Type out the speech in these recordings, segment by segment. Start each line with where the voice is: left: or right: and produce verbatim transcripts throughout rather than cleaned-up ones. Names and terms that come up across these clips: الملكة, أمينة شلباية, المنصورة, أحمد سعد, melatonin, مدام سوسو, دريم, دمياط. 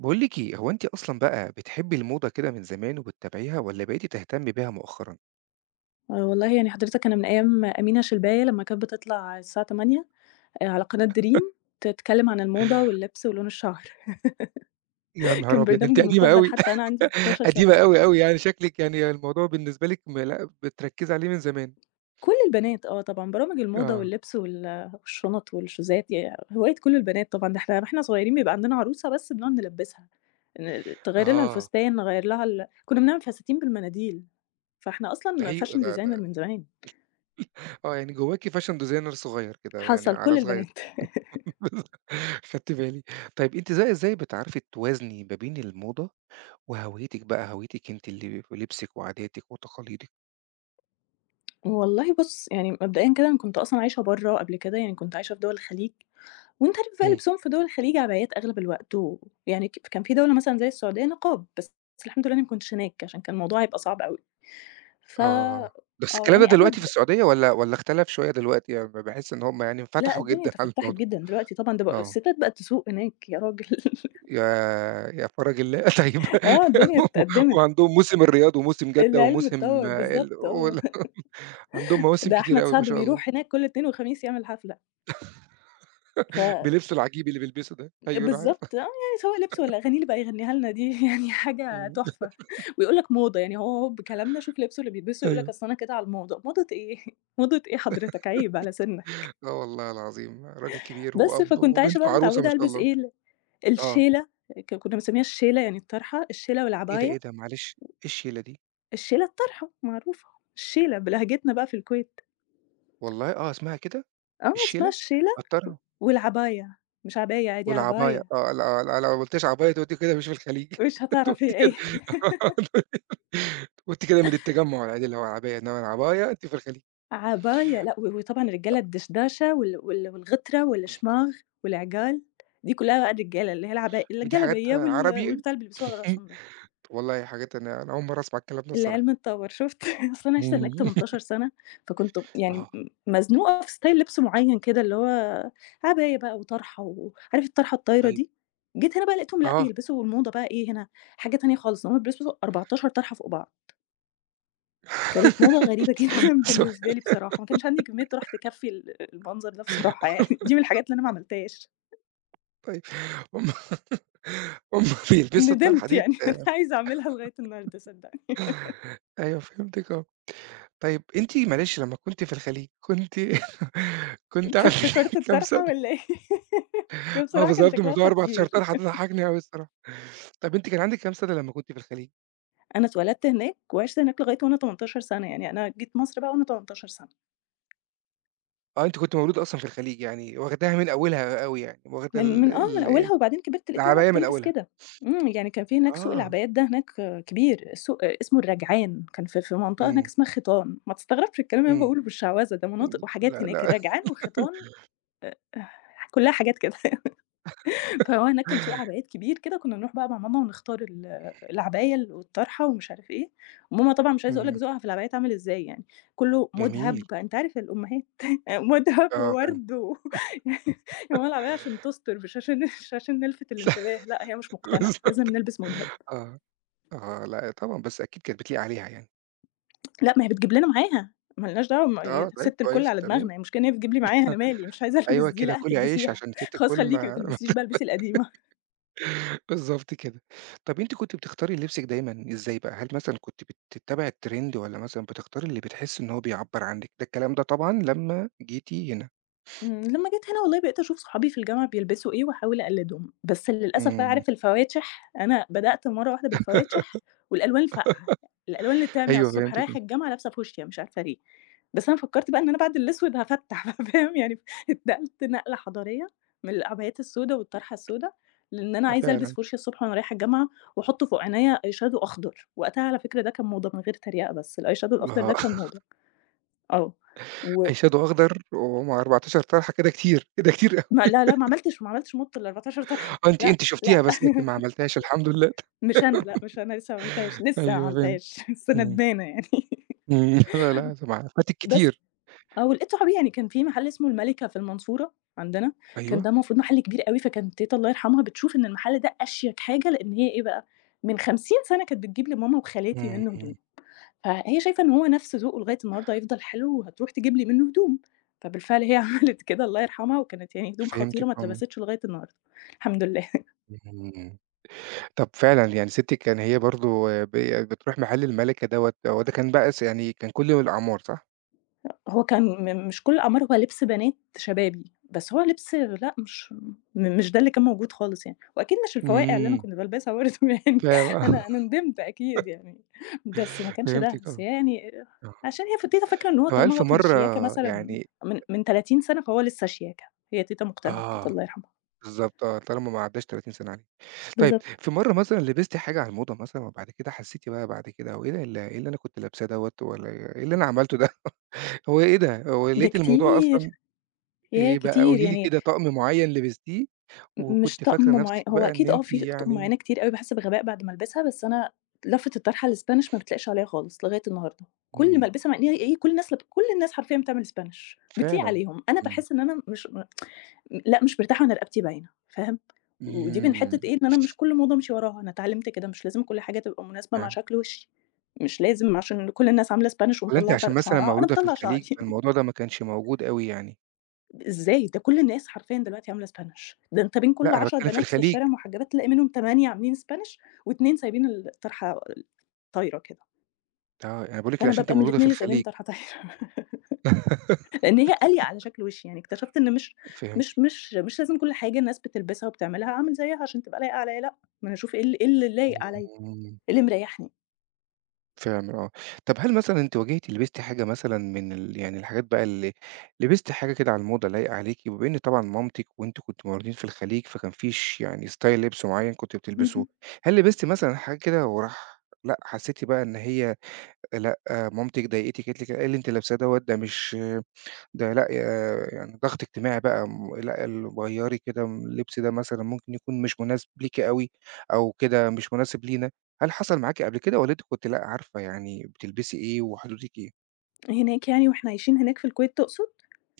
right: باقول لِك إيه، هو أنتِ أصلًا بقى بتحبّي الموضة كده من زمان وبتتابعيها والّا بقيتِ تهتمّي بيها مؤخرًا؟
left: آه، والله يعني حضرتك أنا من أيام أمينة شلباية لمّا كانت بتطلع الساعة تمانية آآ، على قناة دريم تتكلم عن الموضة واللبس ولون الشعر
right: يا نهار
left: كان
right: أبيض! أنتِ
left: برنامجي
right: قديمة
left: المفضل
right: أوي.
left: حتى وأنا عندي اثنا عشر
right: قديمة
left: سنة.
right: أوي، أوي، يعني شكلِك يعني الموضوع بالنسبة لِك م لأ، بتركّزي عليه من زمان.
left: كل البنات، آه، طبعًا برامج الموضة
right: آه.
left: واللبس وال والشنط والشوزات ي هواية كل البنات طبعًا، ده إحنا وإحنا صغيرين بيبقى عندنا عروسة بس بنقعد نلبسها، ن تغيّر لها
right: آه،
left: الفستان، نغيّر لها ال كنا بنعمل فساتين بالمناديل، فإحنا
right: ده
left: أصلًا
right: حقيقي
left: fashion
right: ده ده.
left: designer من زمان.
right: آه، يعني جوّاكِ fashion designer صغير كده، يعني
left: حصل كل
right: على صغير.
left: البنات.
right: خدت بالي. طيب أنتِ إزاي إزاي بتعرفي توازني ما بين الموضة وهويتِك بقى، هويتِك أنتِ اللي ولبسِك وعاداتِك وتقاليدِك؟
left: والله بُص، يعني مبدئيًا كده أنا كنت أصلًا عايشة برّه قبل كده، يعني كنت عايشة في دول الخليج، وأنت عارف بقى
right: إمم.
left: لبسهم في دول الخليج عبايات أغلب الوقت، ويعني ك كان في دولة مثلًا زي السعودية نقاب، بس الحمد لله أنا ما كنتش هناك عشان كان الموضوع هيبقى صعب أوي. ف
right: آه، بس
left: آه،
right: الكلام ده
left: يعني
right: دلوقتي في
left: أغلب
right: السعودية والّا والّا اختلف شوية دلوقتي؟ يعني ب باحس إن هُم يعني
left: لأ،
right: انفتحوا
left: الدنيا
right: جدًا على
left: تفتّحت
right: الموضوع.
left: جدًا دلوقتي طبعًا ده بق
right: آه،
left: الستات بقت تسوق هناك يا راجل
right: يا يا فرج الله. طيب،
left: آه، الدنيا
right: و
left: اتقدّمت،
right: وعندهم موسم الرياض وموسم جدة
left: العلم
right: وموسم
left: اتطوّر،
right: ال
left: بالضبط، آه،
right: وال عندهم مواسم
left: ده
right: كتيرة
left: أحمد
right: أوي ما
left: سعد
right: شاء الله.
left: بيروح هناك كل اتنين وخميس يعمل حفلة، ف
right: بلبسه العجيب اللي بيلبسه ده، أيوه أنا عارف.
left: بالضبط، آه، يعني سواء لِبْس والّا أغاني اللي بقى يغنيها لنا دي يعني حاجة
right: إمم.
left: تحفة، ويقول لك موضة، يعني هو هو بكلامنا شوف لِبْسه اللي بيلبسه يقول لك
right: أيوه.
left: أصل أنا كده على الموضة، موضة إيه؟ موضة إيه حضرتك عيب على سنّك.
right: آه والله العظيم راجل كبير
left: بس
right: وأب
left: فكنت عايشة
right: وبنته
left: بقى
right: عروسة ما
left: متعودة
right: شاء
left: ألبس
right: الله.
left: إيه ال
right: آه،
left: الشيلة، ك كنا بنسميها الشيلة يعني الطرحة، الشيلة
right: إيه ده، إيه
left: والعباية،
right: ده معلش، إيه الشيلة دي؟
left: الشيلة الطرحة معروفة، الشيلة بلهجتنا بقى في الكويت،
right: والله آه، اسمها كده؟
left: آه اسمها
right: الشيلة؟
left: الشيلة و والعباية، مش عباية عادي
right: والعباية
left: عباية،
right: آه، لأ، آه، لأ، لو ما قُلتش عباية تقول لي كده مش في الخليج.
left: مش
right: تقول
left: هتعرف
right: لي
left: هي إيه.
right: كده. تقول لي كده من التجمُّع العادي اللي هو العباية، إنّما العباية أنتِ في الخليج.
left: عباية لأ، و وطبعًا الرجالة الدشداشة وال وال والغترة والشماغ والعِجال، دي كلّها بقى الرجالة، اللي هي العبا
right: دي حاجات
left: الجلابية وال
right: عربي.
left: والبتاع اللي بيلبسوه على
right: إمم،
left: راسهم ده.
right: والله حاجات أنا أنا أول مرّة أسمع الكلام ده
left: العلم
right: الصراحة.
left: اتطوّر شُفت؟ أصل أنا عِشت هناك
right: إمم.
left: ثمانية عشر سَنة، فكنت يعني
right: آه،
left: م مزنوقة في ستايل لِبس معيّن كده، اللي هو عباية بقى وطرحة وعارف الطرحة الطايرة
right: طيب
left: دي؟ جيت هنا بقى لقيتهم لأ،
right: آه.
left: بيلبسوا الموضة بقى إيه هنا، حاجة تانية خالص، إن هُم بيلبسوا أربعة عشر طرحة فوق بعض. كانت موضة غريبة جدًا
right: سؤال.
left: بالنسبة لي بصراحة، ما كانش عندي كمية طرح تكفّي ال المنظر ده بصراحة يعني، دي من الحاجات اللي أنا ما عملتهاش،
right: طيب هُم هُم بيلبسوا الطرحة
left: ندمت
right: ديّة؟
left: يعني. أنا عايزة أعملها لغاية النهارده صدّقني.
right: أيوه فهمتِك آه. طيب أنتِ معلش لمّا كنتِ في الخليج كنتِ كنتِ
left: أنت
right: عندِك
left: افتكرت
right: كام
left: الطرحة
right: سَنة؟
left: والّا إيه؟ هي
right: آه
left: بصراحة كان
right: بالضبط،
left: شكلها
right: موضوع أربعة عشر
left: خطير.
right: طرحة ده ضحّكني أوي الصراحة. طَب أنتِ كان عندِك كام سَنة لمّا كنتِ في الخليج؟
left: أنا اتولدت هناك وعِشت هناك لغاية وأنا تمنتاشر سَنة، يعني أنا جيت مصر بقى وأنا تمنتاشر سَنة.
right: آه، أنتِ كنتِ مولودة أصلًا في الخليج، يعني واخداها من أولها أوي يعني، واخدة
left: من
right: ال
left: من آه، من
right: ال
left: أولها وبعدين كبرت لقيت ماما
right: العباية من
left: بتلبس
right: أولها.
left: كده، إمم، يعني كان في هناك سوق
right: آه،
left: العبايات ده هناك، آه، كبير، سوق، آه، اسمه الرجعان، كان في في منطقة هناك
right: إمم،
left: اسمها خيطان، ما تستغربش الكلام اللي أنا
right: إمم،
left: باقوله بالشعوذة ده
right: إمم،
left: مناطق وحاجات
right: لأ،
left: هناك
right: لأ،
left: الرجعان وخيطان، آه، كلّها حاجات كده. فهو هناك كان سوق عبايات كبير كده، كنا نروح بقى مع ماما ونختار ال العباية ال والطرحة ومش عارف إيه، وماما طبعًا مش عايزة أقول لك
right: إمم،
left: ذوقها في العبايات عامل إزاي يعني، كُلّه مُدهب
right: جميل،
left: بقى أنت عارف الأمهات مُدهب
right: آه فاهم،
left: وورد و يا ماما العباية عشان تُستر مش عشان مش عشان نلفت الانتباه، لأ هي مش مقتنعة، لازم
right: بالضبط،
left: نلبس مُدهب.
right: آه، آه، لأ طبعًا، بس أكيد كانت بتليق عليها يعني.
left: لأ ما هي بتجيب لنا معاها، ما لناش دعوة م هي
right: آه، طيب
left: سِت الكل
right: كويس،
left: على
right: تمام،
left: دماغنا، هي المشكلة إن هي بتجيب لي معاها أنا مالي، مش عايزة ألبس
right: أيوه
left: دي
right: كده
left: لأ
right: كُلي عيش
left: هتلبسيها،
right: عشان ستِّك
left: خلاص
right: كل
left: خلّيكِ ما
right: ما
left: تلبسيش بقى البسي القديمة.
right: بالضبط كده. طَب أنتِ كنتِ بتختاري لبسِك دايمًا إزاي بقى؟ هل مثلًا كنتِ بتتّبعي الtrend والّا مثلًا بتختاري اللي بتحسّي إن هو بيعبّر عنِّك؟ ده الكلام ده طبعًا لمّا جيتِ هنا.
left: إمم، لمّا جيت هنا والله بقيت أشوف صحابي في الجامعة بيلبسوا إيه وأحاول أقلّدهم، بس للأسف بقى
right: إمم.
left: عارف الفواتح، أنا بدأت مرّة واحدة بالفواتح والألوان الفاقعة، الألوان اللي بتعمي على
right: أيوه
left: الصبح،
right: فهمتِك آه.
left: رايحة الجامعة لابسة فوشيا مش عارفة ليه، بس أنا فكّرت بقى إن أنا بعد الأسود هافتّح بقى فاهم، يعني اتنقلت نقلة حضارية من العبايات السودا والطرحة السودا، لإن أنا
right: آه
left: عايزة ألبس
right: فعلًا.
left: فوشيا الصبح وأنا رايحة الجامعة وأحُط فوق عينيّا eye shadow أخضر، وقتها على فكرة ده كان موضة من غير تريقة بس الeye shadow
right: ما
left: الأخضر ده
right: هو
left: كان موضة، آه. و
right: eye shadow أخضر ومع أربعتاشر طرحة كده كتير، كده كتير أوي.
left: ما لا، لا، ما عملتش ما عملتش مُط الأربعتاشر طرحة،
right: آه أنتِ
left: لأ،
right: أنتِ
left: لأ،
right: شُفتيها بس لكن ما عملتيهاش الحمد لله.
left: مش أنا، لأ، مش أنا لسه ما عملتهاش، لسه ما
right: أيوه فهمت.
left: عملتهاش، لسه
right: إمم.
left: ندمانة يعني.
right: إمم. لا، لا، سمع، فاتِك
left: بس،
right: كتير.
left: آه، ولقيت صحابي يعني كان في محل اسمه المَلِكة في المنصورة عندنا، كان
right: أيوه.
left: ده المفروض محل كبير أوي، فكانت تيتة الله يرحمها بتشوف إن المحل ده أشيك حاجة، لإن هي إيه بقى، من خمسين سَنة كانت بتجيب لماما وخالاتي منّه هدوم،
right: إمم.
left: فهي شايفة إن هو نَفْس ذوقه لغاية النهارده هيفضل حلو وهتروح تجيب لي منّه هدوم، فبالفعل هي عملت كده الله يرحمها، وكانت يعني هدوم خطيرة
right: فهمتِك
left: ما
right: آه.
left: اتلبستش لغاية النهارده، الحمد لله.
right: إمم. طب فعلًا، يعني ستِّك كان هي برضه ب بتروح محل المَلِكة دوّة، هو ده كان بقى س يعني كان كل يوم الأعمار صح؟
left: هو كان م مش كل الأعمار، هو لبس بنات شبابي، بس هو لبس لأ مش م مش ده اللي كان موجود خالص يعني، وأكيد مش الفواقع اللي أنا
right: إمم.
left: كنت بالبسها برضه يعني
right: فاهم.
left: أنا أنا ندمت أكيد يعني، بس ما
right: آه،
left: كانش ده،
right: فهمتِك
left: بس
right: آه،
left: هي يعني
right: آه.
left: عشان هي ف تيتة فاكرة إن هو
right: طب هل
left: طالما
right: في
left: هو كان
right: مرّة
left: شياكة مثلًا
right: يعني
left: من من ثلاثين سَنة فهو لسه شياكة، هي تيتة مقتنعة بكده
right: آه،
left: الله يرحمها.
right: بالضبط آه، طالما ما عدّاش تلاتين سَنة عليك. طيب
left: بالضبط.
right: في مرّة مثلًا لبستِ حاجة على الموضة مثلًا وبعد كده حسّيتِ بقى بعد كده هو إيه ده ال إيه اللي أنا كنت لابساه دوّة والّا إيه اللي أنا عملته ده، هو إيه ده، هو
left: ده
right: لقيتِ الموضوع
left: كتير،
right: أصلًا
left: ياه
right: إيه بقى
left: كتير
right: قولي لي
left: يعني
right: كده طقم معيّن لبستيه
left: م مش
right: وكنتِ
left: طقم
right: فاكرة
left: معي
right: نَفْسِك
left: هو
right: بقى إن
left: أكيد، آه،
right: أنتِ
left: في أطقم
right: يعني
left: معيّنة كتير أوي باحس بغباء بعد ما ألبسها، بس أنا لفة الطرحة الspanish ما بتلاقيش عليها خالص لغاية النهارده، كل ما
right: إمم.
left: ألبسها مع إن هي إيه كل الناس لب كل الناس حرفيًا بتعمل spanish بتليق
right: فعلًا.
left: عليهم، أنا
right: إمم.
left: باحس إن أنا مش م لأ مش مرتاحة وأنا رقبتي باينة، فاهم؟ ودي من حتة
right: إمم.
left: إيه إن أنا مش كل موضة أمشي وراها، أنا اتعلمت كده مش لازم كل حاجة تبقى مناسبة مع
right: فهمت.
left: شكل وشي، مش لازم عشان كل الناس عاملة spanish
right: والّا أنتِ
left: ومطلعة
right: عشان
left: طر
right: مثلًا
left: شعرها أنا
right: مولودة في
left: باطلّع
right: الخليج،
left: شعري
right: فالموضوع ده ما كانش موجود أوي يعني؟
left: إزاي؟ ده كل الناس حرفيًا دلوقتي عاملة Spanish ده أنت بين كل
right: لأ، أنا
left: عشر
right: باتكلم في
left: بنات في
right: الخليج.
left: الشارع محجبات تلاقي منهم ثمانية عاملين Spanish واتنين سايبين الطرحة طايرة كده،
right: آه. أنا باقول لِك
left: فأنا
right: عشان أنتِ
left: بابقى من
right: مولودة
left: الاتنين
right: في
left: اللي سايبين
right: الخليج.
left: الطرحة طايرة لإن هي قالية على شكل وشي، يعني اكتشفت إن مش مش
right: فهمتِك.
left: مش مش لازم كل حاجة الناس بتلبسها وبتعملها أعمل زيها عشان تبقى لايقة عليَّ، لأ، ما أنا أشوف إيه ال إيه اللي لايق عليَّ، إيه
right: إمم.
left: اللي مريحني.
right: فعلًا آه. طب هل مثلًا أنتِ واجهتِ لبستِ حاجة مثلًا من ال يعني الحاجات بقى اللي لبستِ حاجة كده على الموضة لايقة عليكِ؟ بما إن طبعًا مامتِك وأنتم كنتم مولودين في الخليج، فكان في ش يعني style لبس معين كنتِ بتلبسوه.
left: اهم.
right: هل لبستِ مثلًا حاجة كده وراح لأ، حسيتِ بقى إن هي لأ، آه، مامتِك ضايقتِك قالت لِك إيه اللي أنتِ لابساه دوّة، ده مش ده لأ، آآ يعني ضغط اجتماعي بقى م لأ، ال غيّري كده اللبس ده مثلًا ممكن يكون مش مناسب ليكِ أوي أو كده مش مناسب لينا، هل حصل معاكِ قبل كده والّا أنتِ كنتِ لأ، عارفة يعني بتلبسي إيه وحدودِك إيه؟
left: هناك يعني وإحنا عايشين هناك في الكويت تقصد؟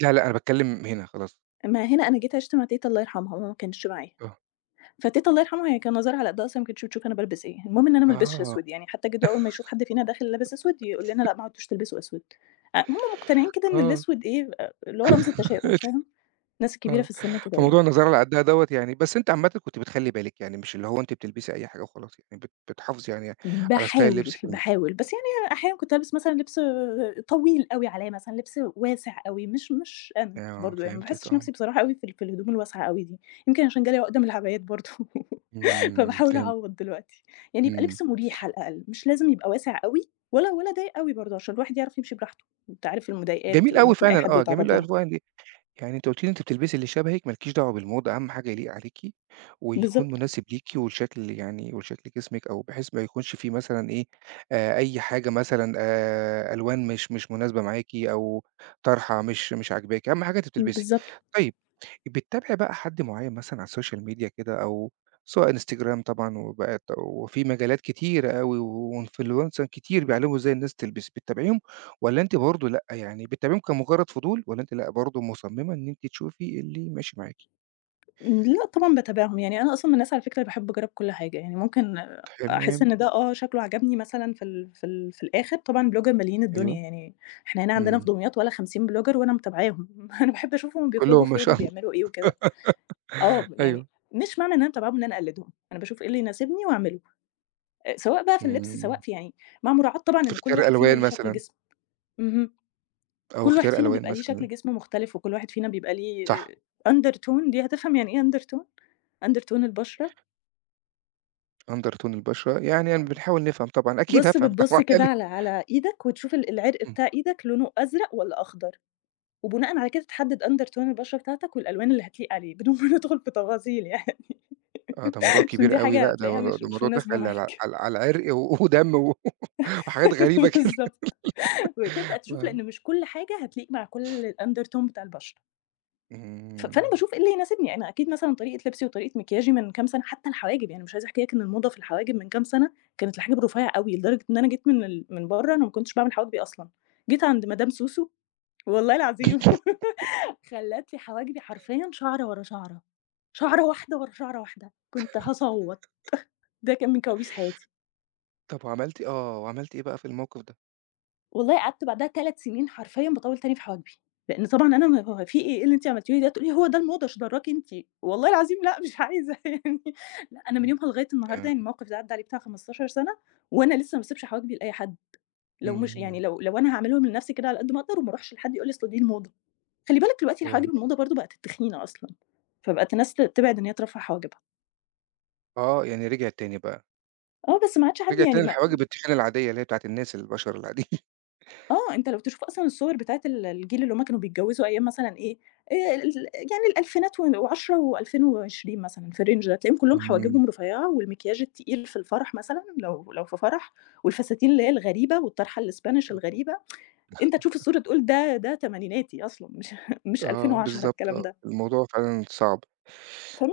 right: لا، لأ، أنا باتكلّم هنا خلاص.
left: ما هنا أنا جيت عِشت مع تيتة الله يرحمها، ماما ما كانتش معايا.
right: آه،
left: فتيتة الله يرحمها هي كان نظرها على قدها أصلًا ما كانتش بتشوف أنا بالبس إيه، المهم إن أنا ما البسش
right: آه،
left: أسود، يعني حتى جدو أول ما يشوف حد فينا داخل لابس أسود يقول لنا: "لأ ما عدتوش تلبسوا أسود." أ هم مقتنعين كده إن
right: آه،
left: الأسود إيه، أ اللي هو رمز التشاؤم فاهم، الناس الكبيرة
right: آه،
left: في السن كده يعني.
right: فموضوع النظارة اللي على قدّها دوّة يعني بس أنتِ عامةً كنتِ بتخلّي بالِك، يعني مش اللي هو أنتِ بتلبسي أي حاجة وخلاص يعني بت بتحافظي يعني على ستايل
left: باحاول،
right: لبسِك. إمم،
left: باحاول، بس يعني أحيانًا كنت ألبس مثلًا لبس طويل أوي عليّا مثلًا، لبس واسع أوي، مش مش أنا
right: آه،
left: برضه يعني، ما
right: فهمتِك
left: باحسش
right: آه.
left: نفسي بصراحة أوي في ال في الهدوم الواسعة أوي دي، يمكن عشان جالي عقدة من العبايات برضه.
right: إمم،
left: فباحاول
right: فهمت،
left: أعوّض دلوقتي، يعني يبقى
right: إمم،
left: لبس مُريح على الأقل، مش لازم يبقى واسع أوي ولا ولا ضيّق أوي برضه، عشان الواحد يعرف يمشي براحته، أنت عارف المضايقات
right: جميل
left: اللي
right: أوي
left: ممكن أي
right: فعلًا
left: حد
right: آه، جميل
left: يتعرّض
right: أوي
left: لها.
right: الفوهة دي، يعني أنتِ قُلتِ لي أنتِ بتلبسي اللي شبهِك ما لكيش دعوة بالموضة، أهم حاجة يليق عليكِ، ويكون
left: بالضبط،
right: مناسب ليكِ ولشكل يعني ولشكل جسمِك أو بحيث ما يكونش فيه مثلًا إيه، آآ، أي حاجة مثلًا آآ، ألوان مش مش مناسبة معاكِ أو طرحة مش مش عاجباكِ، أهم حاجة أنتِ بتلبسي.
left: بالضبط.
right: طيب بتتابعي بقى حد معين مثلًا على السوشيال ميديا كده أو سواء إنستجرام طبعًا وبقت وفي مجالات كتيرة أوي وinfluencer كتير بيعلموا إزاي الناس تلبس، بتتابعيهم والّا أنتِ برضه لأ، يعني بتتابعيهم كمجرد فضول والّا أنتِ لأ، برضه مصممة إن أنتِ تشوفي اللي ماشي معاكِ؟
left: لأ طبعًا باتابعهم، يعني أنا أصلًا من الناس على فكرة اللي باحب أجرّب كل حاجة، يعني ممكن أحس
right: تمام،
left: إن ده، آه، شكله عجبني مثلًا في ال في ال في الآخر طبعًا blogger ماليين
right: أيوه،
left: الدنيا يعني، إحنا هنا عندنا في
right: إمم،
left: دمياط ولا خمسين blogger وأنا متابعاهم، أنا باحب أشوفهم بيخرجوا
right: كلّهم ما
left: فين
right: شاء الله.
left: وبيعملوا إيه وكده. آه، يعني
right: أيوه،
left: مش معنى إن أنا متابعاهم إن أنا أقلّدهم، أنا باشوف إيه اللي يناسبني وأعمله. سواء بقى في اللبس،
right: إمم،
left: سواء في يعني مع مراعاة طبعًا
right: في
left: إن كل
right: اختيار
left: واحد فينا
right: ألوان
left: ليه شكل
right: مثلًا
left: جسم. اهم.
right: أو
left: كل واحد
right: اختيار
left: فينا
right: ألوان
left: بيبقى ليه شكل
right: مثلًا،
left: جسم مختلف، وكل واحد فينا بيبقى ليه
right: صح،
left: آآ undertone دي هتفهم يعني إيه undertone؟ undertone البشرة.
right: under tone البشرة، يعني أنا بنحاول نفهم طبعًا، أكيد
left: بُص،
right: هافهم
left: بتبُص
right: طبعًا.
left: كده
right: يعني.
left: على على إيدك وتشوف ال العرق بتاع إيدك لونه أزرق والّا أخضر، وبناءً على كده تحدد undertone البشرة بتاعتك والألوان اللي هتليق عليه، بدون ما ندخل في تفاصيل يعني
right: آه، ده موضوع
left: عشان دي
right: كبير أوي،
left: حاجة
right: لأ ده
left: هتلاقيها مش
right: ده
left: مش
right: الموضوع
left: مناسبة
right: دخل على
left: معاك.
right: على على عرق و ودم و وحاجات غريبة كده.
left: بالضبط. وتبدأ تشوف
right: فعلًا.
left: لإن مش كل حاجة هتليق مع كل الundertone بتاع البشرة. ف فأنا
right: إمم،
left: باشوف إيه اللي يناسبني، أنا أكيد مثلًا طريقة لبسي وطريقة مكياجي من كام سنة حتى الحواجب، يعني مش عايزة أحكي لك إن الموضة في الحواجب من كام سنة كانت الحاجب رفيع أوي، لدرجة إن أنا جيت من ال من برّه أنا ما كنتش باعمل حواجبي أصلًا، جيت عند مدام سوسو والله العظيم خلّت لي حواجبي حرفيًا شعرة ورا شعرة، شعرة واحدة ورا شعرة واحدة، كنت هاصوّت، ده كان من كوابيس حياتي.
right: طب وعملتِ إيه؟ آه، وعملتِ إيه بقى في الموقف ده؟
left: والله قعدت بعدها ثلاث سنين حرفيًا باطوّل تاني في حواجبي، لإن طبعًا أنا م هو في إيه، إيه اللي أنتِ عملتيه لي ده؟ تقول لي: "هو ده الموضة إيش دراكِ أنتِ؟" والله العظيم لأ مش عايزة يعني لأ أنا من
right: إمم،
left: يومها لغاية النهارده
right: آه،
left: يعني الموقف ده عدّى عليه بتاع خمسة عشر سنة، وأنا لسه ما باسيبش حواجبي لأي حد، لو مش يعني
right: إمم،
left: لو لو أنا هاعملهم لنفسي كده على قد ما أقدر وما اروحش لحد يقول لي أصل دي الموضة، خلّي بالِك دلوقتي الحواجب
right: فاهم
left: الموضة برضه بقت التخينة أصلًا، فبقت الناس ت تبعد إن هي ترفّع حواجبها،
right: آه، يعني رجعِت تاني بقى،
left: آه بس ما عادش حد
right: رجعِت
left: يعني
right: تاني
left: ما،
right: لحواجب التخان العادية اللي هي بتاعة الناس البشر العاديين.
left: آه، أنت لو تشوف أصلًا الصور بتاعة ال الجيل اللي هُم كانوا بيتجوّزوا أيام مثلًا إيه، آآ ال يعني الألفينات و وعشرة و2020 مثلًا، في الrange ده، تلاقيهم كلّهم
right: إمم،
left: حواجبهم رفيّعة والمكياج التقيل في الفرح مثلًا، لو لو في فرح، والفساتين اللي هي الغريبة والطرحة الspanish
right: آه،
left: الغريبة، أنت تشوف الصورة تقول ده ده تمانيناتي أصلًا، مش مش
right: آه،
left: ألفين وعشرة
right: بالضبط
left: الكلام
right: آه،
left: ده.
right: الموضوع فعلًا صعب.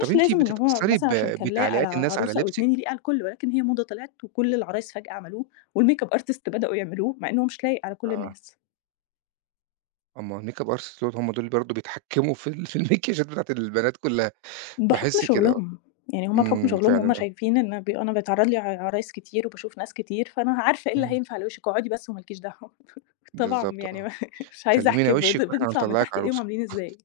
right: طب أنتِ
left: لازم إن هو
right: بتتأثّري ب
left: مثلًا عشان كان لايق على
right: بتعليقات الناس على
left: عروسة أو
right: لبسِك؟
left: اتنين يليق على الكل، ولكن هي موضة طلعت وكل العرايس فجأة عملوه والmakeup artist بدأوا يعملوه، مع إن هو مش لايق على كل
right: آه،
left: الناس.
right: أمّا الmakeup artist دول هم دول برضه بيتحكموا في ال في الmakeاجات بتاعة البنات كلّها،
left: بحُكم
right: باحس كده آه.
left: شُغلهم، يعني هُم بحُكم
right: إمم،
left: شُغلهم
right: فعلًا
left: هُم
right: آه،
left: شايفين إن ب أنا بيتعرّض لي ع عرايس كتير وباشوف ناس كتير، فأنا عارفة إيه اللي
right: إمم،
left: هينفع على وشِك، اقعدي بس وما لكيش دعوة. طبعًا
right: بالضبط
left: يعني
right: آه،
left: ما مش عايزة
right: سلمينا
left: أحكي بت
right: وشِك وإحنا
left: بنطلع من
right: هنطلّعِك
left: تحت إيديهم
right: عروسة،
left: عاملين إزاي.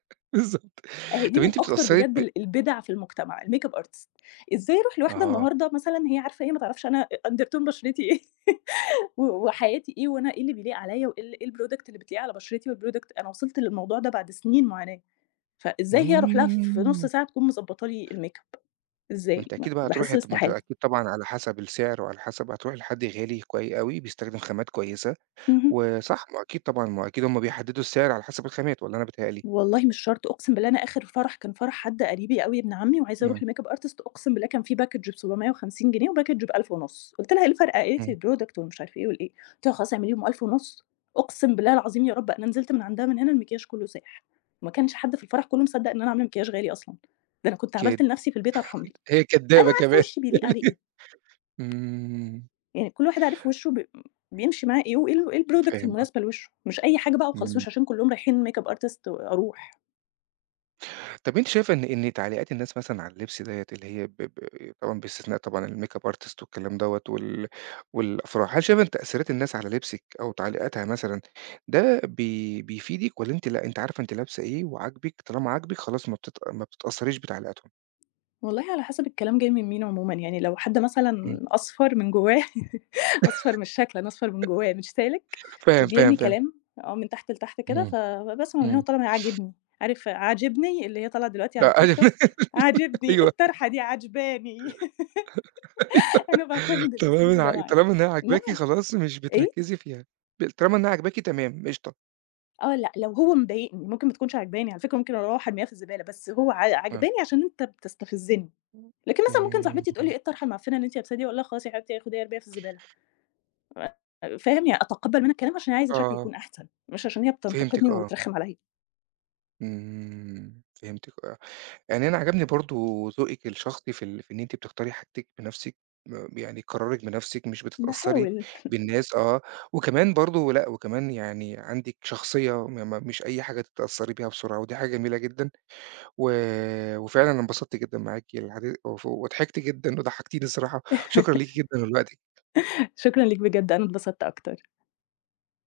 right: بالضبط،
left: أهي دي
right: طَب
left: من
right: أنتِ
left: أكتر
right: بتتأثّري
left: بجد
right: ب
left: ال البِدع في المجتمع الmakeup artist. إزاي أروح لواحدة
right: آه،
left: النهارده مثلًا هي عارفة هي ما تعرفش أنا أ undertone بشرتي إيه و وحياتي إيه وأنا إيه اللي بيليق عليّا وإيه ال إيه الproduct اللي بتليق على بشرتي والproduct أنا وصلت للموضوع ده بعد سنين معاناة، فإزاي هي أروح لها ف في نُص
right: إمم،
left: ساعة تكون مضبّطة لي الmakeup.
right: ما
left: إزاي؟
right: أنتِ
left: ما
right: أكيد بقى
left: باحس
right: هتروحي طَب ما أنتِ
left: استحالة.
right: أكيد طبعًا على حسب السعر وعلى حسب هتروحي لحد غالي كوي أوي بيستخدم خامات كويسة،
left: اهم.
right: وصح ما هو أكيد طبعًا ما هو أكيد هُم بيحدّدوا السعر على حسب الخامات والّا أنا بيتهيأ لي؟
left: والله مش شرط، أقسم بالله أنا آخر فرح كان فرح حد قريبي أوي ابن عمي وعايزة أروح
right: إمم،
left: لmakeup artist أقسم بالله كان في package بسبعمية وخمسين جنيه وpackage بألف وخمسمية ونص، قُلت لها: "إيه الفرق؟" قالت لي:
right: إمم،
left: "الproduct" ومش عارفة إيه والإيه، قُلت لها: "خلاص اعمليهم ألف وخمسمائة" أقسم بالله العظيم يا رب أنا نزلت من عندها من هنا المكياج كله ساح، وما كانش حد في الفرح كله مصدق إن أنا عاملة مكياج غالي أصلًا، ده أنا كنت عملت
right: كد
left: لنفسي في البيت أرحمني،
right: هي
left: أنا
right: كدّابة
left: عارفة
right: كمان.
left: وشي بيليق عليه إيه.
right: إمم،
left: يعني كل واحد عارف وشه ب بيمشي معاه إيه وإيه ال إيه الproduct
right: فاهم
left: المناسبة
right: قصدك،
left: لوشه، مش أي حاجة بقى وخلاص
right: إمم.
left: مش عشان كلّهم رايحين makeup artist أروح.
right: طب أنتِ شايفة إن إن تعليقات الناس مثلًا على اللبس ديّة اللي هي ب ب طبعًا باستثناء طبعًا الmakeup artist والكلام دوّة وال والأفراح، هل شايفة إن تأثيرات الناس على لبسِك أو تعليقاتها مثلًا ده بي بيفيدِك والّا أنتِ لأ، أنتِ عارفة أنتِ لابسة إيه وعاجبِك، طالما عاجبِك خلاص ما بتت ما بتتأثّريش بتعليقاتهم؟
left: والله على حسب الكلام جاي من مين عمومًا، يعني لو حد مثلًا
right: إمم.
left: أصفر من جوّاه أصفر مش شكلًا، أصفر من جوّاه مش سالك
right: فاهم، فاهم،
left: وبيرمي
right: فاهم.
left: كلام، آه، من تحت لتحت كده، ف
right: إمم،
left: فباسمع من هنا
right: إمم.
left: وطالع عاجبني، عارف عاجبني اللي هي طالعة دلوقتي على
right: لأ.
left: التيك توك،
right: أيوه،
left: عاجبني
right: أيوه،
left: الطرحة دي عاجباني
right: أيوه.
left: أنا باعتمد الأسلوب
right: طالما
left: ده
right: ع
left: معاه،
right: طالما إنها عاجباكِ
left: إنما
right: خلاص مش
left: إيه؟
right: بتركّزي فيها، ب طالما إنها عاجباكِ تمام قشطة.
left: آه، لأ، لو هو مضايقني ممكن ما تكونش عاجباني على فكرة ممكن أروّح أرميها في الزبالة، بس هو ع
right: آه.
left: عاجباني عشان أنت بتستفزني، لكن مثلًا ممكن صاحبتي تقول لي:
right: إمم،
left: "إيه الطرحة المعفنة اللي أنتِ لابساها دي؟" أقول لها: "خلاص يا حبيبتي خديها ارميها في الزبالة." آه، فاهم؟ يعني أتقبّل منها الكلام عشان هي عايزة شكلي
right: آه،
left: يكون أحسن، مش عشان هي
right: فهمتِك
left: بتنتقدني
right: آه.
left: وترخّم عليَّ.
right: إمم، فهمتِك آه، يعني أنا عجبني برضه ذوقِك الشخصي في ال في إن أنتِ بتختاري حاجتِك بنفسِك، م يعني قرارِك بنفسِك مش بتتأثّري
left: باحاول.
right: بالناس آه، وكمان برضه لأ، وكمان يعني عندِك شخصية م م مش أي حاجة تتأثّري بيها بسرعة، ودي حاجة جميلة جدًا، و وفعلًا أنا انبسطت جدًا معاكِ الحدي وف وضحكت جدًا وضحكتيني الصراحة، شكرًا ليكِ جدًا لوقتِك.
left: شكرًا ليك بجد، أنا اتبسطت أكتر.